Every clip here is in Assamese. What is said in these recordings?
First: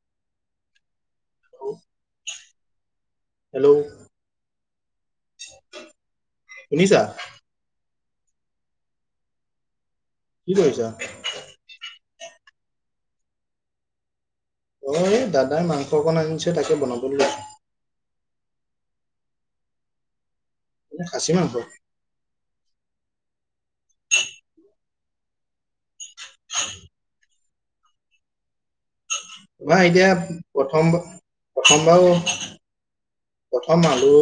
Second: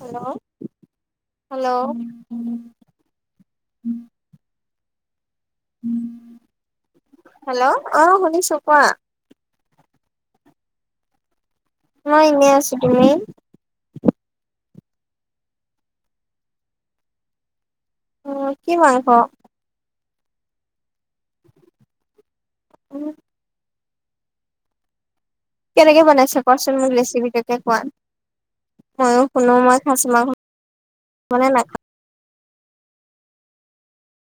Hello hello. হেল্ল'। [inaudible] শুনিছা? হেল্ল' অ শুনিছো কোৱা। কি কৰিছা? মই এনেই আছো, তুমি? অ এই দাদাই মাংস অকণ আনিছে তাকে বনাবলে লৈছো। অঁ কি মাংস? মানে খাচী মাংস। উম। কেনেকে বনাইছা কোৱাচোন মোক ৰেচিপিটোকে কোৱা? মইয়ো শুনো মই তোমাৰ খাচী মাংস এতিয়া প্ৰথম বা মানে নাখাওঁ প্ৰথম বাৰু প্ৰথম আলু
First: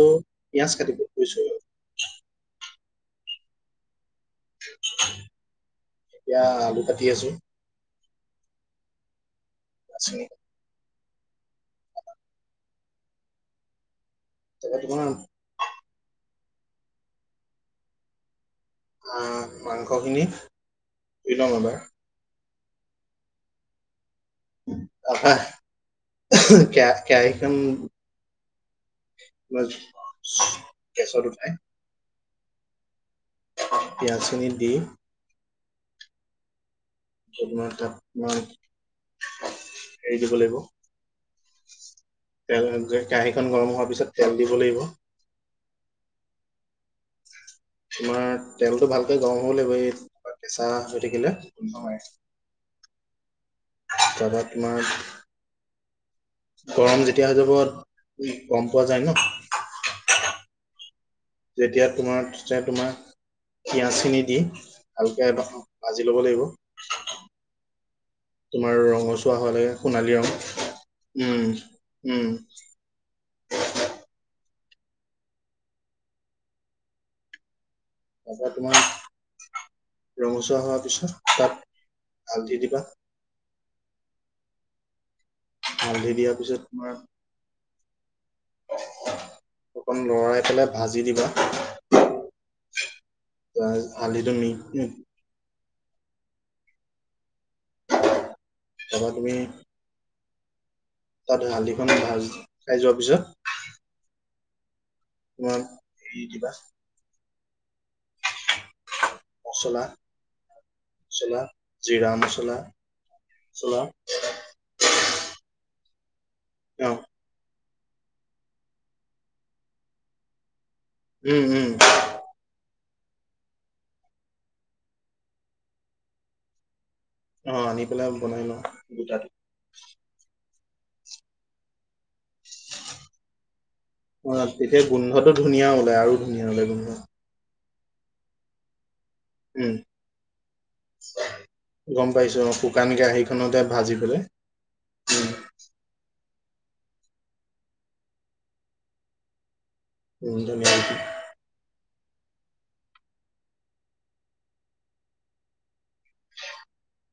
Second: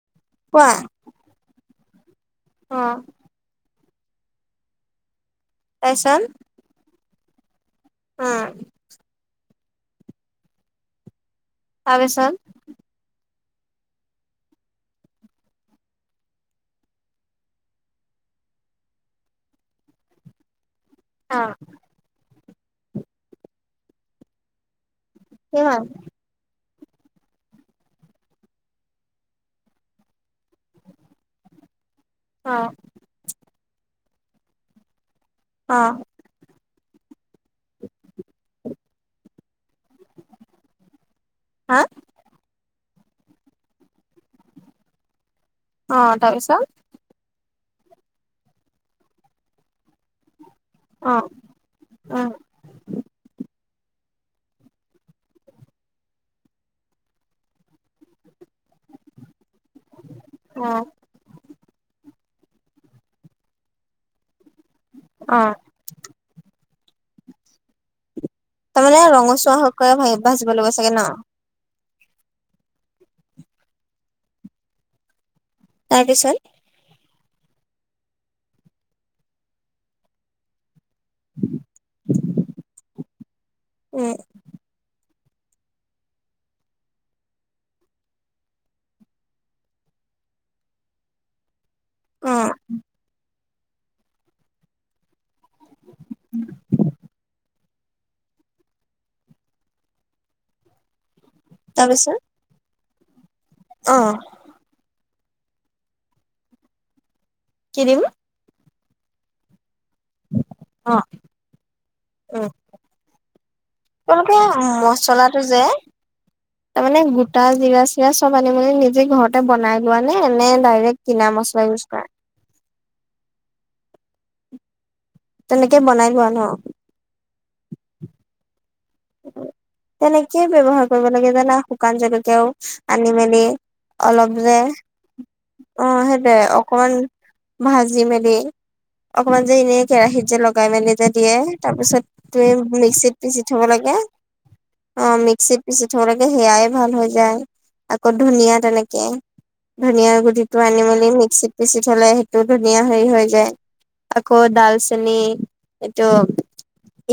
কোৱা পিয়াজ কাটিব লৈছোঁ অ। তাৰপিছত এতিয়া আলু কাটি আছো। অঁ। আছে [inaudible] তাৰপিছত? তাকে তোমাৰ আহ মাংসখিনি ধুই অ লম এবাৰ কিমান [unintelligible] কেয়া কেৰাহী খন [unintelligible] গেছত উঠাই। অ। পিঁয়াজখিনি দি অ। [unintelligible] এৰি দিব লাগিব হা তেল কেৰাহীখন গৰম হোৱাৰ পিছত তেল দিব লাগিব। অ তাৰ পিছত? তোমাৰ তেলটো ভালকে গৰম হ'ব লাগিব, এই কেঁচা হৈ অ থাকিলে নহয়। উম তাৰপা তোমাৰ গৰম যেতিয়া হৈ যাব, গম পোৱা যায় ন। অ। যেতিয়া তোমাৰ তোমাৰ পিয়াজ খিনি দি ভালকে অ অলপ ভাজি ল'ব লাগিব তোমাৰ তাৰমানে ৰঙচুৱা হ লে হকে সোণালী ৰং ভাজিব লাগিব চাগে ন উম উম তাৰপিছত এতিয়া তোমাৰ ৰঙচুৱা হোৱাৰ পিছত তাত হালধি দিবা। উম। হালধি দিয়াৰ পিছত তোমাৰ অকন লৰাই পেলাই ভাজি দিবা অ। ত হালিটো মি উ [inaudible] [unintelligible] তুমি তাত হালধি খন তাৰপিছত ভাজ খাই যোৱাৰ পিছত অ। তোমাৰ হেৰি দিবা কি দিম? মচলা অ মছলা জিৰা মছলা। মছলা তেওঁলোকে মচলাটো যে অ তাৰমানে গোট গুটা জিৰা চিৰা চব আনি মেলি নিজেই ঘৰতে বনাই লোৱা নে, নে ডাইৰেক্ট কিনা উম মছলা উম ইউজ কৰা? তেনেকে বনাই লোৱা ন। অ আনি পেলাই বনাই লওঁ গোটাটো তেনেকেই ব্যৱহাৰ কৰিব লাগে জানা শুকান জলকীয়াও আনি মেলি। অ অলপ যে তেতিয়া গোন্ধটো ধুনীয়া অ ওলাই আৰু হয় ধুনীয়া ওলাই গোন্ধ অকমান ভাজি মেলি। অকমান যে উম এনে কেৰাহিত যে লগাই মেলি যে দিয়ে গম তাৰপিছত পাইছো অ তুমি শুকান মিক্সিত পিচি কেৰাহীখনতে থব ভাজি লাগে পেলাই এ অ উম মিক্সড পেচি থবলৈকে সেয়াই ভাল হৈ যায় আকৌ ধুনীয়া তেনেকে ধুনীয়াাৰ উম গুটিটো ধুনীয়া আনি দেখি। মেলি মিক্সিত পিচি থলে সেইটো ধুনীয়া হেৰি হৈ যায়। আকৌ ডালচেনি এইটো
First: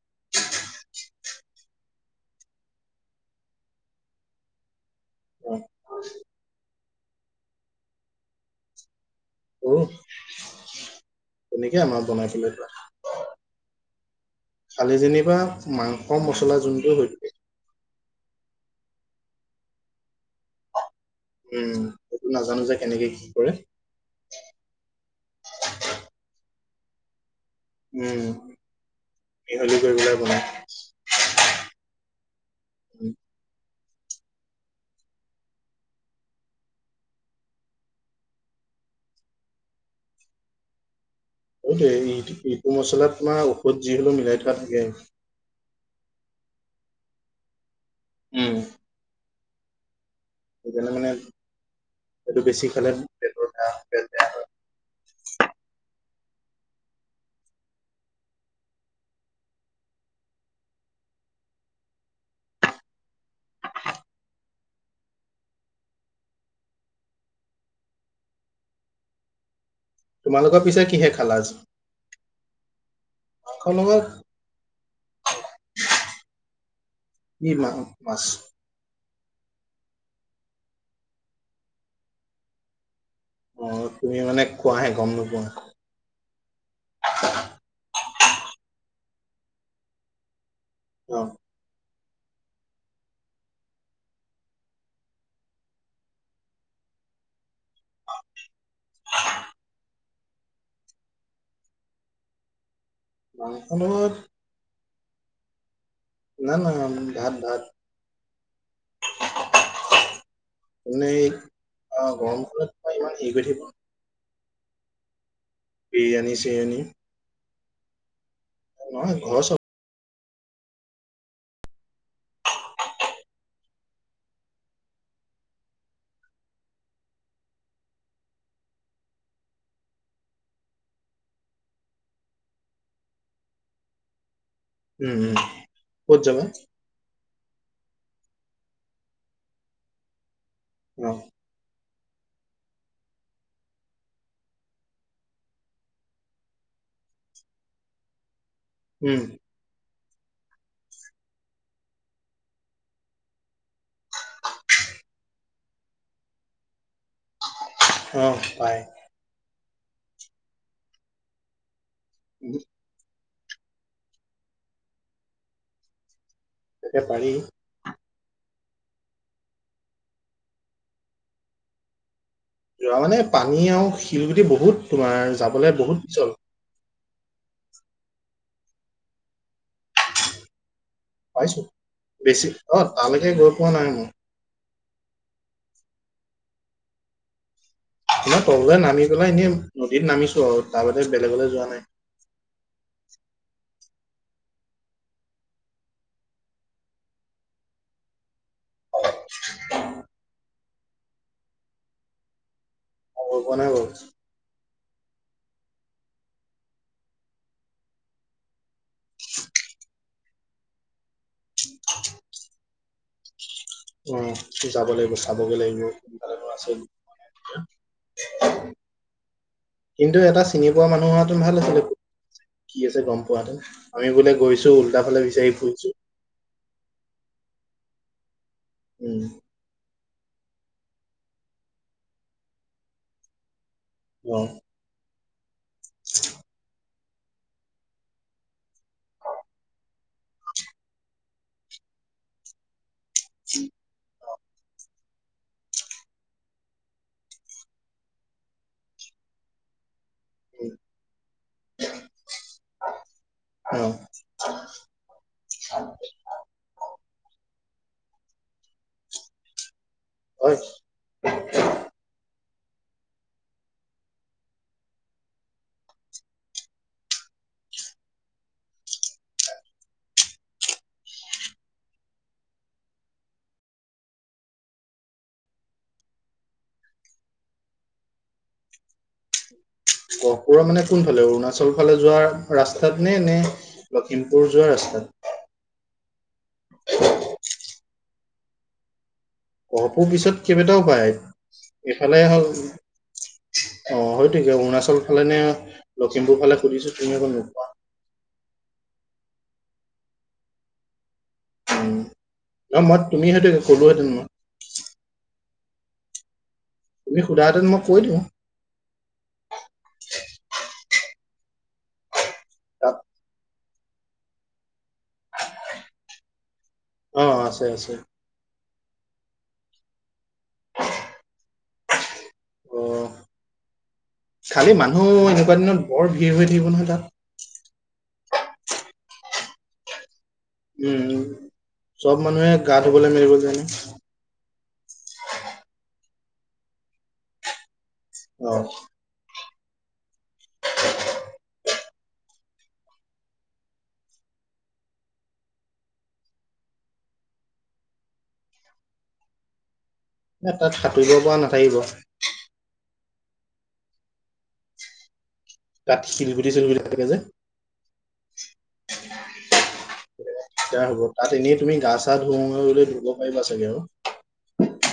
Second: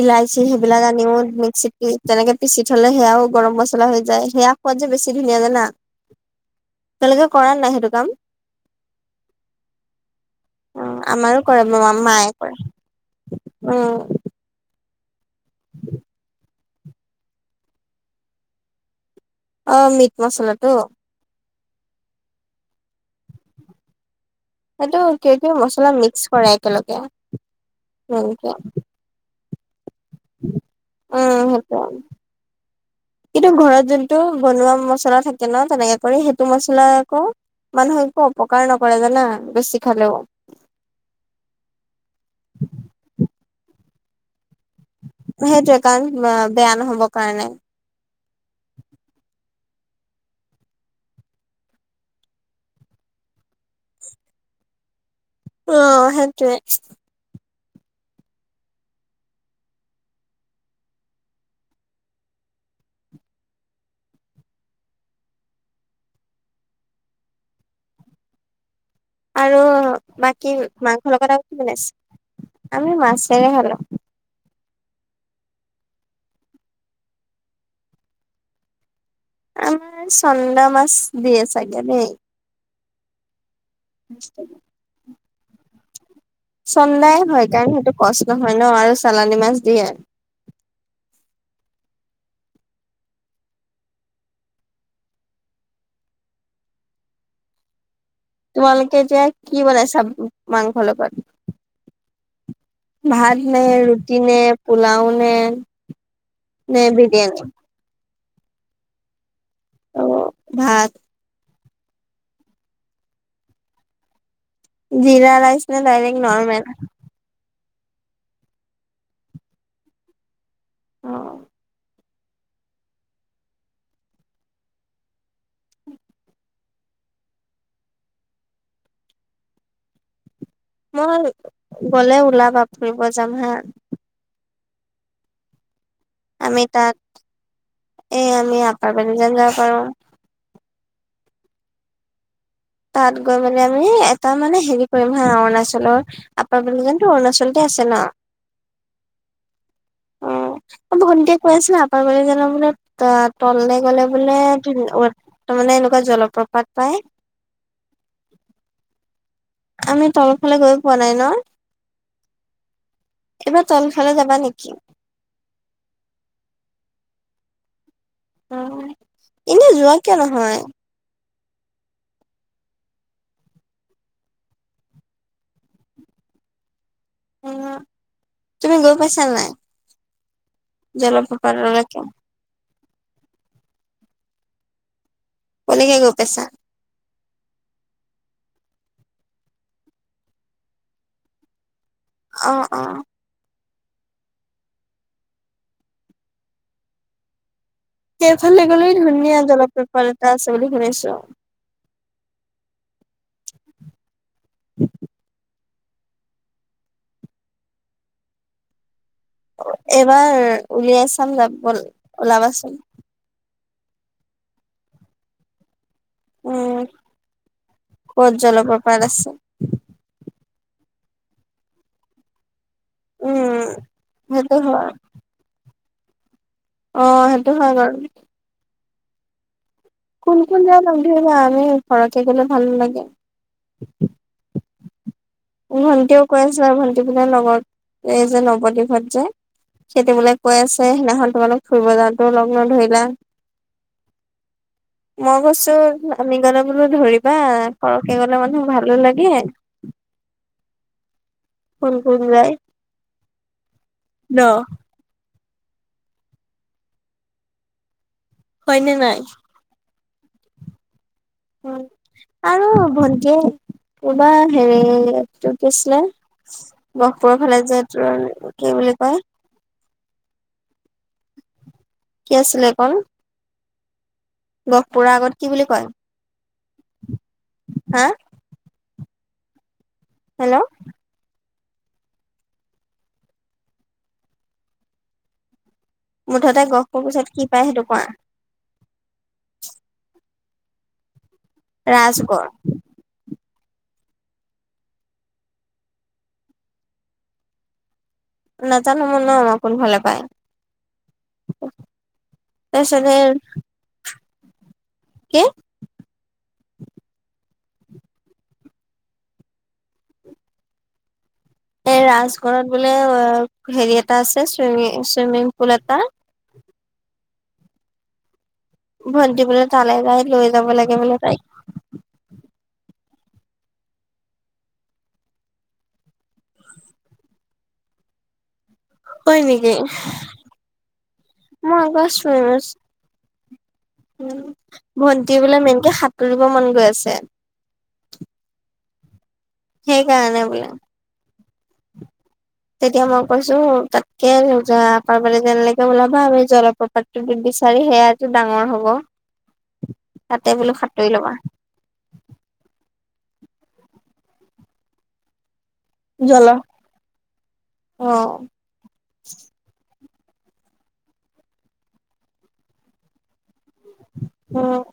ইলাইচি সেইবিলাক আনিও ছেকি তেনেকে পিচি থ'লে সেয়াও গৰম মছলা হৈ যায় সেয়া খোৱাদ যে বেছি ধুনীয়া যে অ না তেওঁলোকে কৰা নাই সেইটো কাম কৰো অ আমাৰো কৰে তেনেকে আমাৰ বনাই মায়ে পেলাই থোৱা কৰে [unintelligible] খালি যেনিবা মাংস মছলা যোনটো হৈ থ অ মিট মচলাটো উম সেইটো নাজানো যে কেনেকে কি কৰে। সেইটো কিবা কিবা মছলা মিক্স কৰে একেলগেই। উম মিহলি কৰি পেলায় বনাই। অ হব উম কিন্তু ঘৰত যোনটো বনোৱা মচলা থাকে ন তেনেকে কৰি সেইটো মছলা আকৌ মানুহে একো অপকাৰ নকৰে জানা বেছি খালেও। এইটো ইটো মছলাত তোমাৰ ঔষধ যি হ'লেও মিলাই থোৱা থাকে। সেইটোৱে কাৰণ বেয়া নহ'বৰ কাৰণে। উম। সেইকাৰণে মানে সেইটো বেছি খালে পেটৰ [unintelligible] পেট বেয়া হয়। অ সেইটোৱে। আৰু বাকী তোমালোকৰ পিছে কিহে মাংসৰ খালা লগত আজি? [unintelligible] আমি মাছেৰে মাংসৰ খালোঁ। লগত কি [unintelligible] মাছ। আমাৰ চন্দা মাছ দিয়ে চাগে দেই। অ তুমি মানে খোৱাহে গম নোপোৱা। চন্দাই হয় কাৰণ সেইটো কষ্ট হয় নহ আৰু চালানী মাছ দিয়ে। অ। তোমালোকে এতিয়া কি বনাইছা মাংসৰ লগত? ভাত মাংস নে লগত ৰুটি নে পোলাও নে? না, না নে ভাত, বিৰিয়ানী? ভাত। [unintelligible] অ গৰমখনত মই ইমান হেৰি কৰি থাকিব জীৰা ৰাইচ নে ডাইৰেক্ট বিৰিয়ানী নৰ্মেল। চিৰিয়ানী নহয় ঘৰৰ চাউল অ। মই গ'লে উলাবা ফুৰিব যাম হা। উম হুম। আমি তাত এ আমি এপাৰ্টমেণ্ট এটা লব পাৰোঁ। অ। তাত গৈ মানে আমি এটা মানে হেৰি কৰিম হা অৰুণাচলৰ। [unintelligible] অৰুণাচলতে আছে না। উম। [inaudible] [unintelligible] কৈ আছে [unintelligible] ত'ললৈ গ'লে বোলে। [unintelligible] তাৰ মানে এনেকুৱা জলপ্ৰপাত পায়। অ পায়। আমি তল ফালে গৈ পোৱা নাই নহ। [inaudible] এইবাৰ তলফালে যাবা নেকি? [unintelligible] পাৰি। এনে যোৱা কিয় নহয়? যোৱা মানে পানী আৰু শিলগুটি বহুত তোমাৰ যাবলে বহুত পিছল। [unintelligible] তুমি গৈ পাইছা নে নাই? পাইছো জলপ্ৰপাতলৈকে বেছি অ তালৈকে গৈ পোৱা নাই মই। কলৈকে গৈ পাইছা? তোমাৰ তললৈ নামি পেলাই এনে নদীত নামিছো আৰু তাৰ বাদে বেলেগলৈ যোৱা নাই। অ, অ। সেইফালে গ'লে ধুনীয়া জলপ্ৰপাত এটা আছে বুলি শুনিছোঁ। মই গৈ পোৱা নাই বাৰু। [inaudible] এইবাৰ উলিয়াই চাম [unintelligible] ওলাবাচোন। উম যাব লাগিব চাবগৈ লাগিব। কোনফালে নো আছে উম ক'ত জলপ্ৰপাত আছে। কিন্তু এটা চিনি পোৱা মানুহ হোৱাহেঁতেন ভাল আছিলে। কি আছে গম পোৱা হেঁতেন উম আমি বোলে সেইটো গৈছোঁ হয় উল্টা ফালে বিচাৰি ফুৰিছোঁ। অ সেইটো হয় বাৰু। [inaudible] কোন কোন যাম সুধিবা আমি সৰহকে গ'লে ভালো লাগে। উম। ভণ্টিও কৈ আছে আৰু ভন্টিৰ লগত এই যে নৱদ্বীপহঁত যে, হেতী বোলে কৈ আছে সেইদিনাখন তোমালোক ফুৰিব যাওঁতেও লগ নধৰিলা। [inaudible] মই কৈছো আমি গলে বোলো ধৰিবা সৰহকে গলে মানুহ ভালো লাগে। উম। কোন কোন যায় অ ন? [inaudible] হয়নে নাই? হয়। উ আৰু ভন্টিয়ে কবা হেৰি ত কিছিলে। গহপুৰৰ ফালে যোৱতো কি বুলি কয়? কি আছিলে একন। গহপুৰৰ আগত কি বুলি কয় হা? হেল্ল' গহপুৰৰ মানে কোন ফালে অৰুণাচল ফালে যোৱা ৰাস্তাত নে নে লখিমপুৰ যোৱা ৰাস্তাত। মুঠতে গহপুৰ পিছত কি পায় সেইটো কোৱা? অহপোৰ পিছত কেইবাটাও উপায় এইফালে হ'ল। ৰাজগড় অ হয়তিকে অৰুণাচল ফালে নে লখিমপুৰ ফালে সুধিছো তুমি এককৌ নোপোৱা। নাজানো মই নম আপোন ফালে পায়। ন মই তাৰপিছতে তুমি সেইটো ক'লোহেতেন মই। কি? তুমি সোধাতে মই কৈ দিওঁ। এই ৰাজগড়ত বোলে তাত অ হেৰি এটা আছে চুইমি চুইমিং পুল এটা। অঁ, আছে আছে। ভণ্টি বোলে তালে যাই লৈ যাব লাগে বোলে তাইক। অ। খালি মানুহ এনেকুৱা দিনত বৰ ভিৰ হৈ থাকিব নহয় তাত। হয় নেকি? উম মই আকৌ চব মানুহে গা ধুবলৈ মেলিব জানো। উম, ভণ্টি বোলে মেইনকে সাঁতুৰিব মন গৈ আছে। অ। সেইকাৰণে বোলে। [unintelligible] তেতিয়া মই কৈছো তাতকে ল [unintelligible] পাৰবলৈ যেনেৈকে ওলাবা আৰুি অলপপাত দি বিচাৰি সেইয়াতটো ডাঙৰ হ'ব তাতে বোলো তাত সাঁতুৰি সাঁতুৰিব ল'বা পৰা নাথাকিব। তাত শিলগুটি চিলগুটি থাকে যে, অঁ। [unintelligible] তোই হ'ব তাত এনেই তুমি গা চা ধুলৈ ধুব পাৰিবা চাগে আৰু। উম।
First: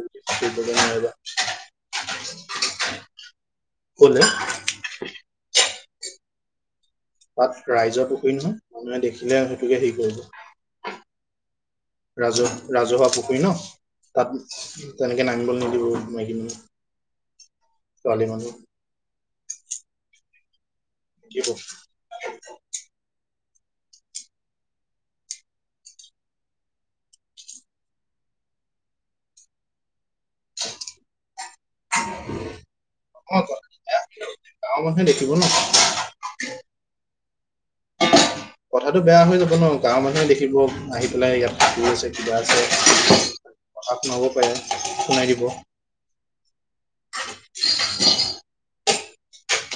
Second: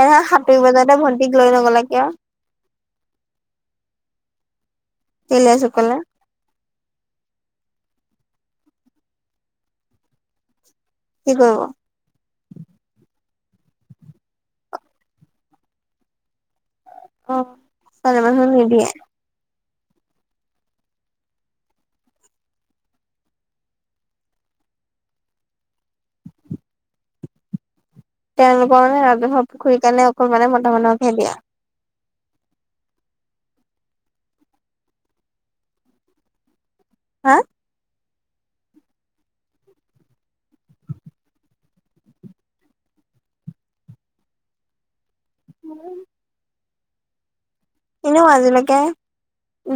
এনে সাঁতুৰিব যাওঁতে নোৱাৰিবা। ভন্টিক লৈ নগলা কিয় ক'লে? কি ৰাইজ সকলে? তাত ৰাইজৰ পুখুৰী নহয়, মানুহে দেখিলে সেইটোকে হেৰি কৰিব', কি কৰিব? ৰাজহু - ৰাজহুৱা পুখুৰী ন', তাত, তেনেকে নামিবলৈ নিদিব মাইকী মানুহ', অ', ছোৱালী মানুহ নিদিয়ে? নিদিয়েটো', তেওঁলোকৰ মানে ৰাজহুৱা পুখুৰীৰ কাৰণে অকল মানে মতা মানুহকহে দিয়া? অ', - ', ত গাঁৱৰ মানুহে দেখিব ন', হা', কথাটো বেয়া হৈ যাব ন, গাঁৱৰ মানুহে দেখিব আহি পেলাই ইয়াত শুই আছে কিবা আছে', কথা শুনাব পাৰে, শুনাই দিব', [unintelligible] এনেও আজিলৈকে,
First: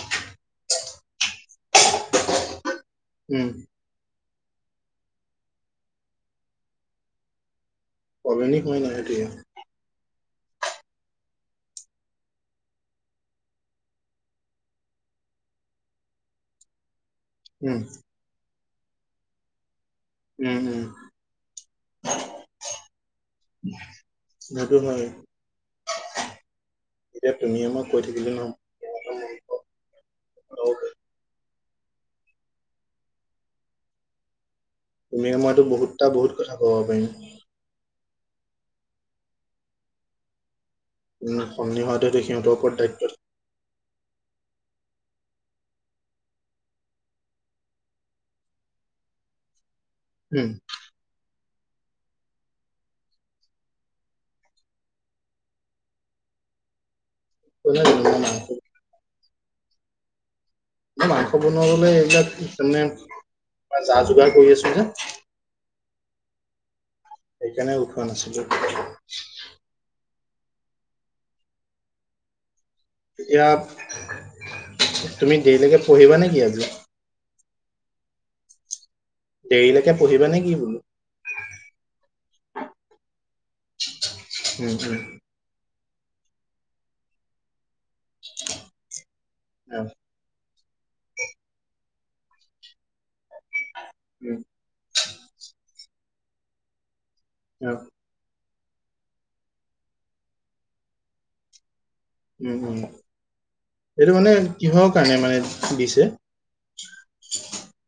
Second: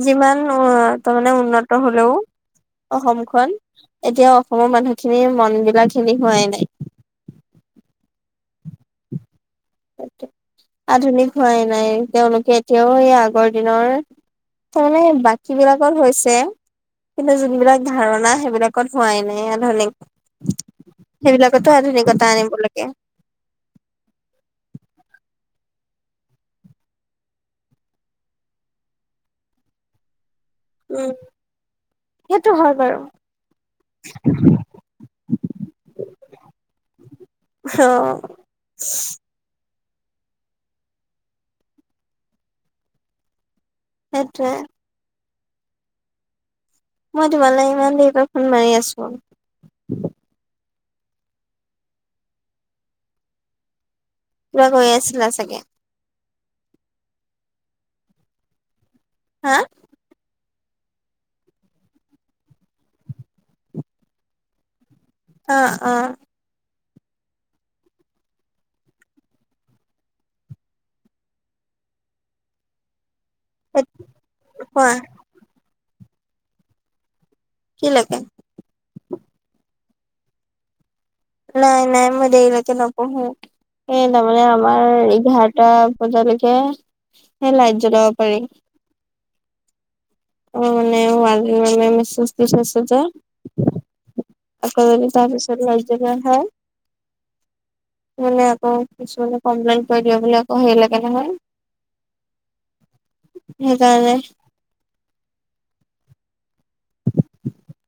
যিমান উউউ', তাৰমানে উন্নত হ'লেও', অসমখন, এতিয়া অসমৰ মানুহখিনিৰ মন বিলাক খিনি হোৱাই নাই', আধুনিক হোৱা নাই, এইটোৱে', অ', ঠিক, আধুনিক হোৱাই নাই, তেওঁলোকে এতিয়াও এই আগৰ দিনৰ', তাৰমানে বাকী বিলাকৰ হৈছে', কিন্তু উম যিবিলাক ধাৰণা সেইবিলাকত হোৱাই নাই আধুনিক', উম উম সেইবিলাকতো আধুনিকতা আনিব লাগে', সেইটো নোৱাৰে', এতিয়া তুমিয়ে মই কৈ থাকিলে নহ'ব, বুজাব লাগিব, অহ', উম', সেইটো হয় বাৰু উম', -উম', তুমিয়ে মইতো বহুত কথা - বহুত কথা ক'ব পাৰিম', অহ', উম', সন্নি হোৱাটোই সিহঁতৰ ওপৰত দায়িত্বৰ', সেইটোৱে', মই তোমালৈ ইমান দেৰি পৰা ফোন মাৰি আছোঁ', উম', পুৰা শুইৱে আছিলা চাগে', কোনে ক'লে মা তোক', হা', মই মাংস বনাবলৈ এইবিলাক, তাৰমানে যা-যোগাৰ কৰি আছোঁ যে', অহ', - অ', সেইকাৰণে উঠোৱা নাছিলোঁ', এতিয়া, কোৱা তুমি দেৰিলৈকে পঢ়িবা নেকি আজি? কি লাগে? দেৰিলৈকে পঢ়িবা নে কি বোলোঁ? নাই - নাই, মই দেৰিলৈকে নপঢ়োঁ, সেই তাৰমানে উম উম আমাৰ এঘাৰটা', এঘাৰটা লৈকে, সেই লাইট জ্বলাব পাৰি', অ', অ', মানে মাজো মে'মে' মেচেজ দি থৈছে যে', উম', আকৌ যদি তাৰপিছত লাইট জ্বলোৱা হয়', অ' মানে আকৌ কিছু মানে কমপ্লেইন কৰি দিব বুলি আকৌ হেই লাগে নহয়। উম উম, সেইকাৰণে এইটো মানে কিহৰ কাৰণে মানে দিছে?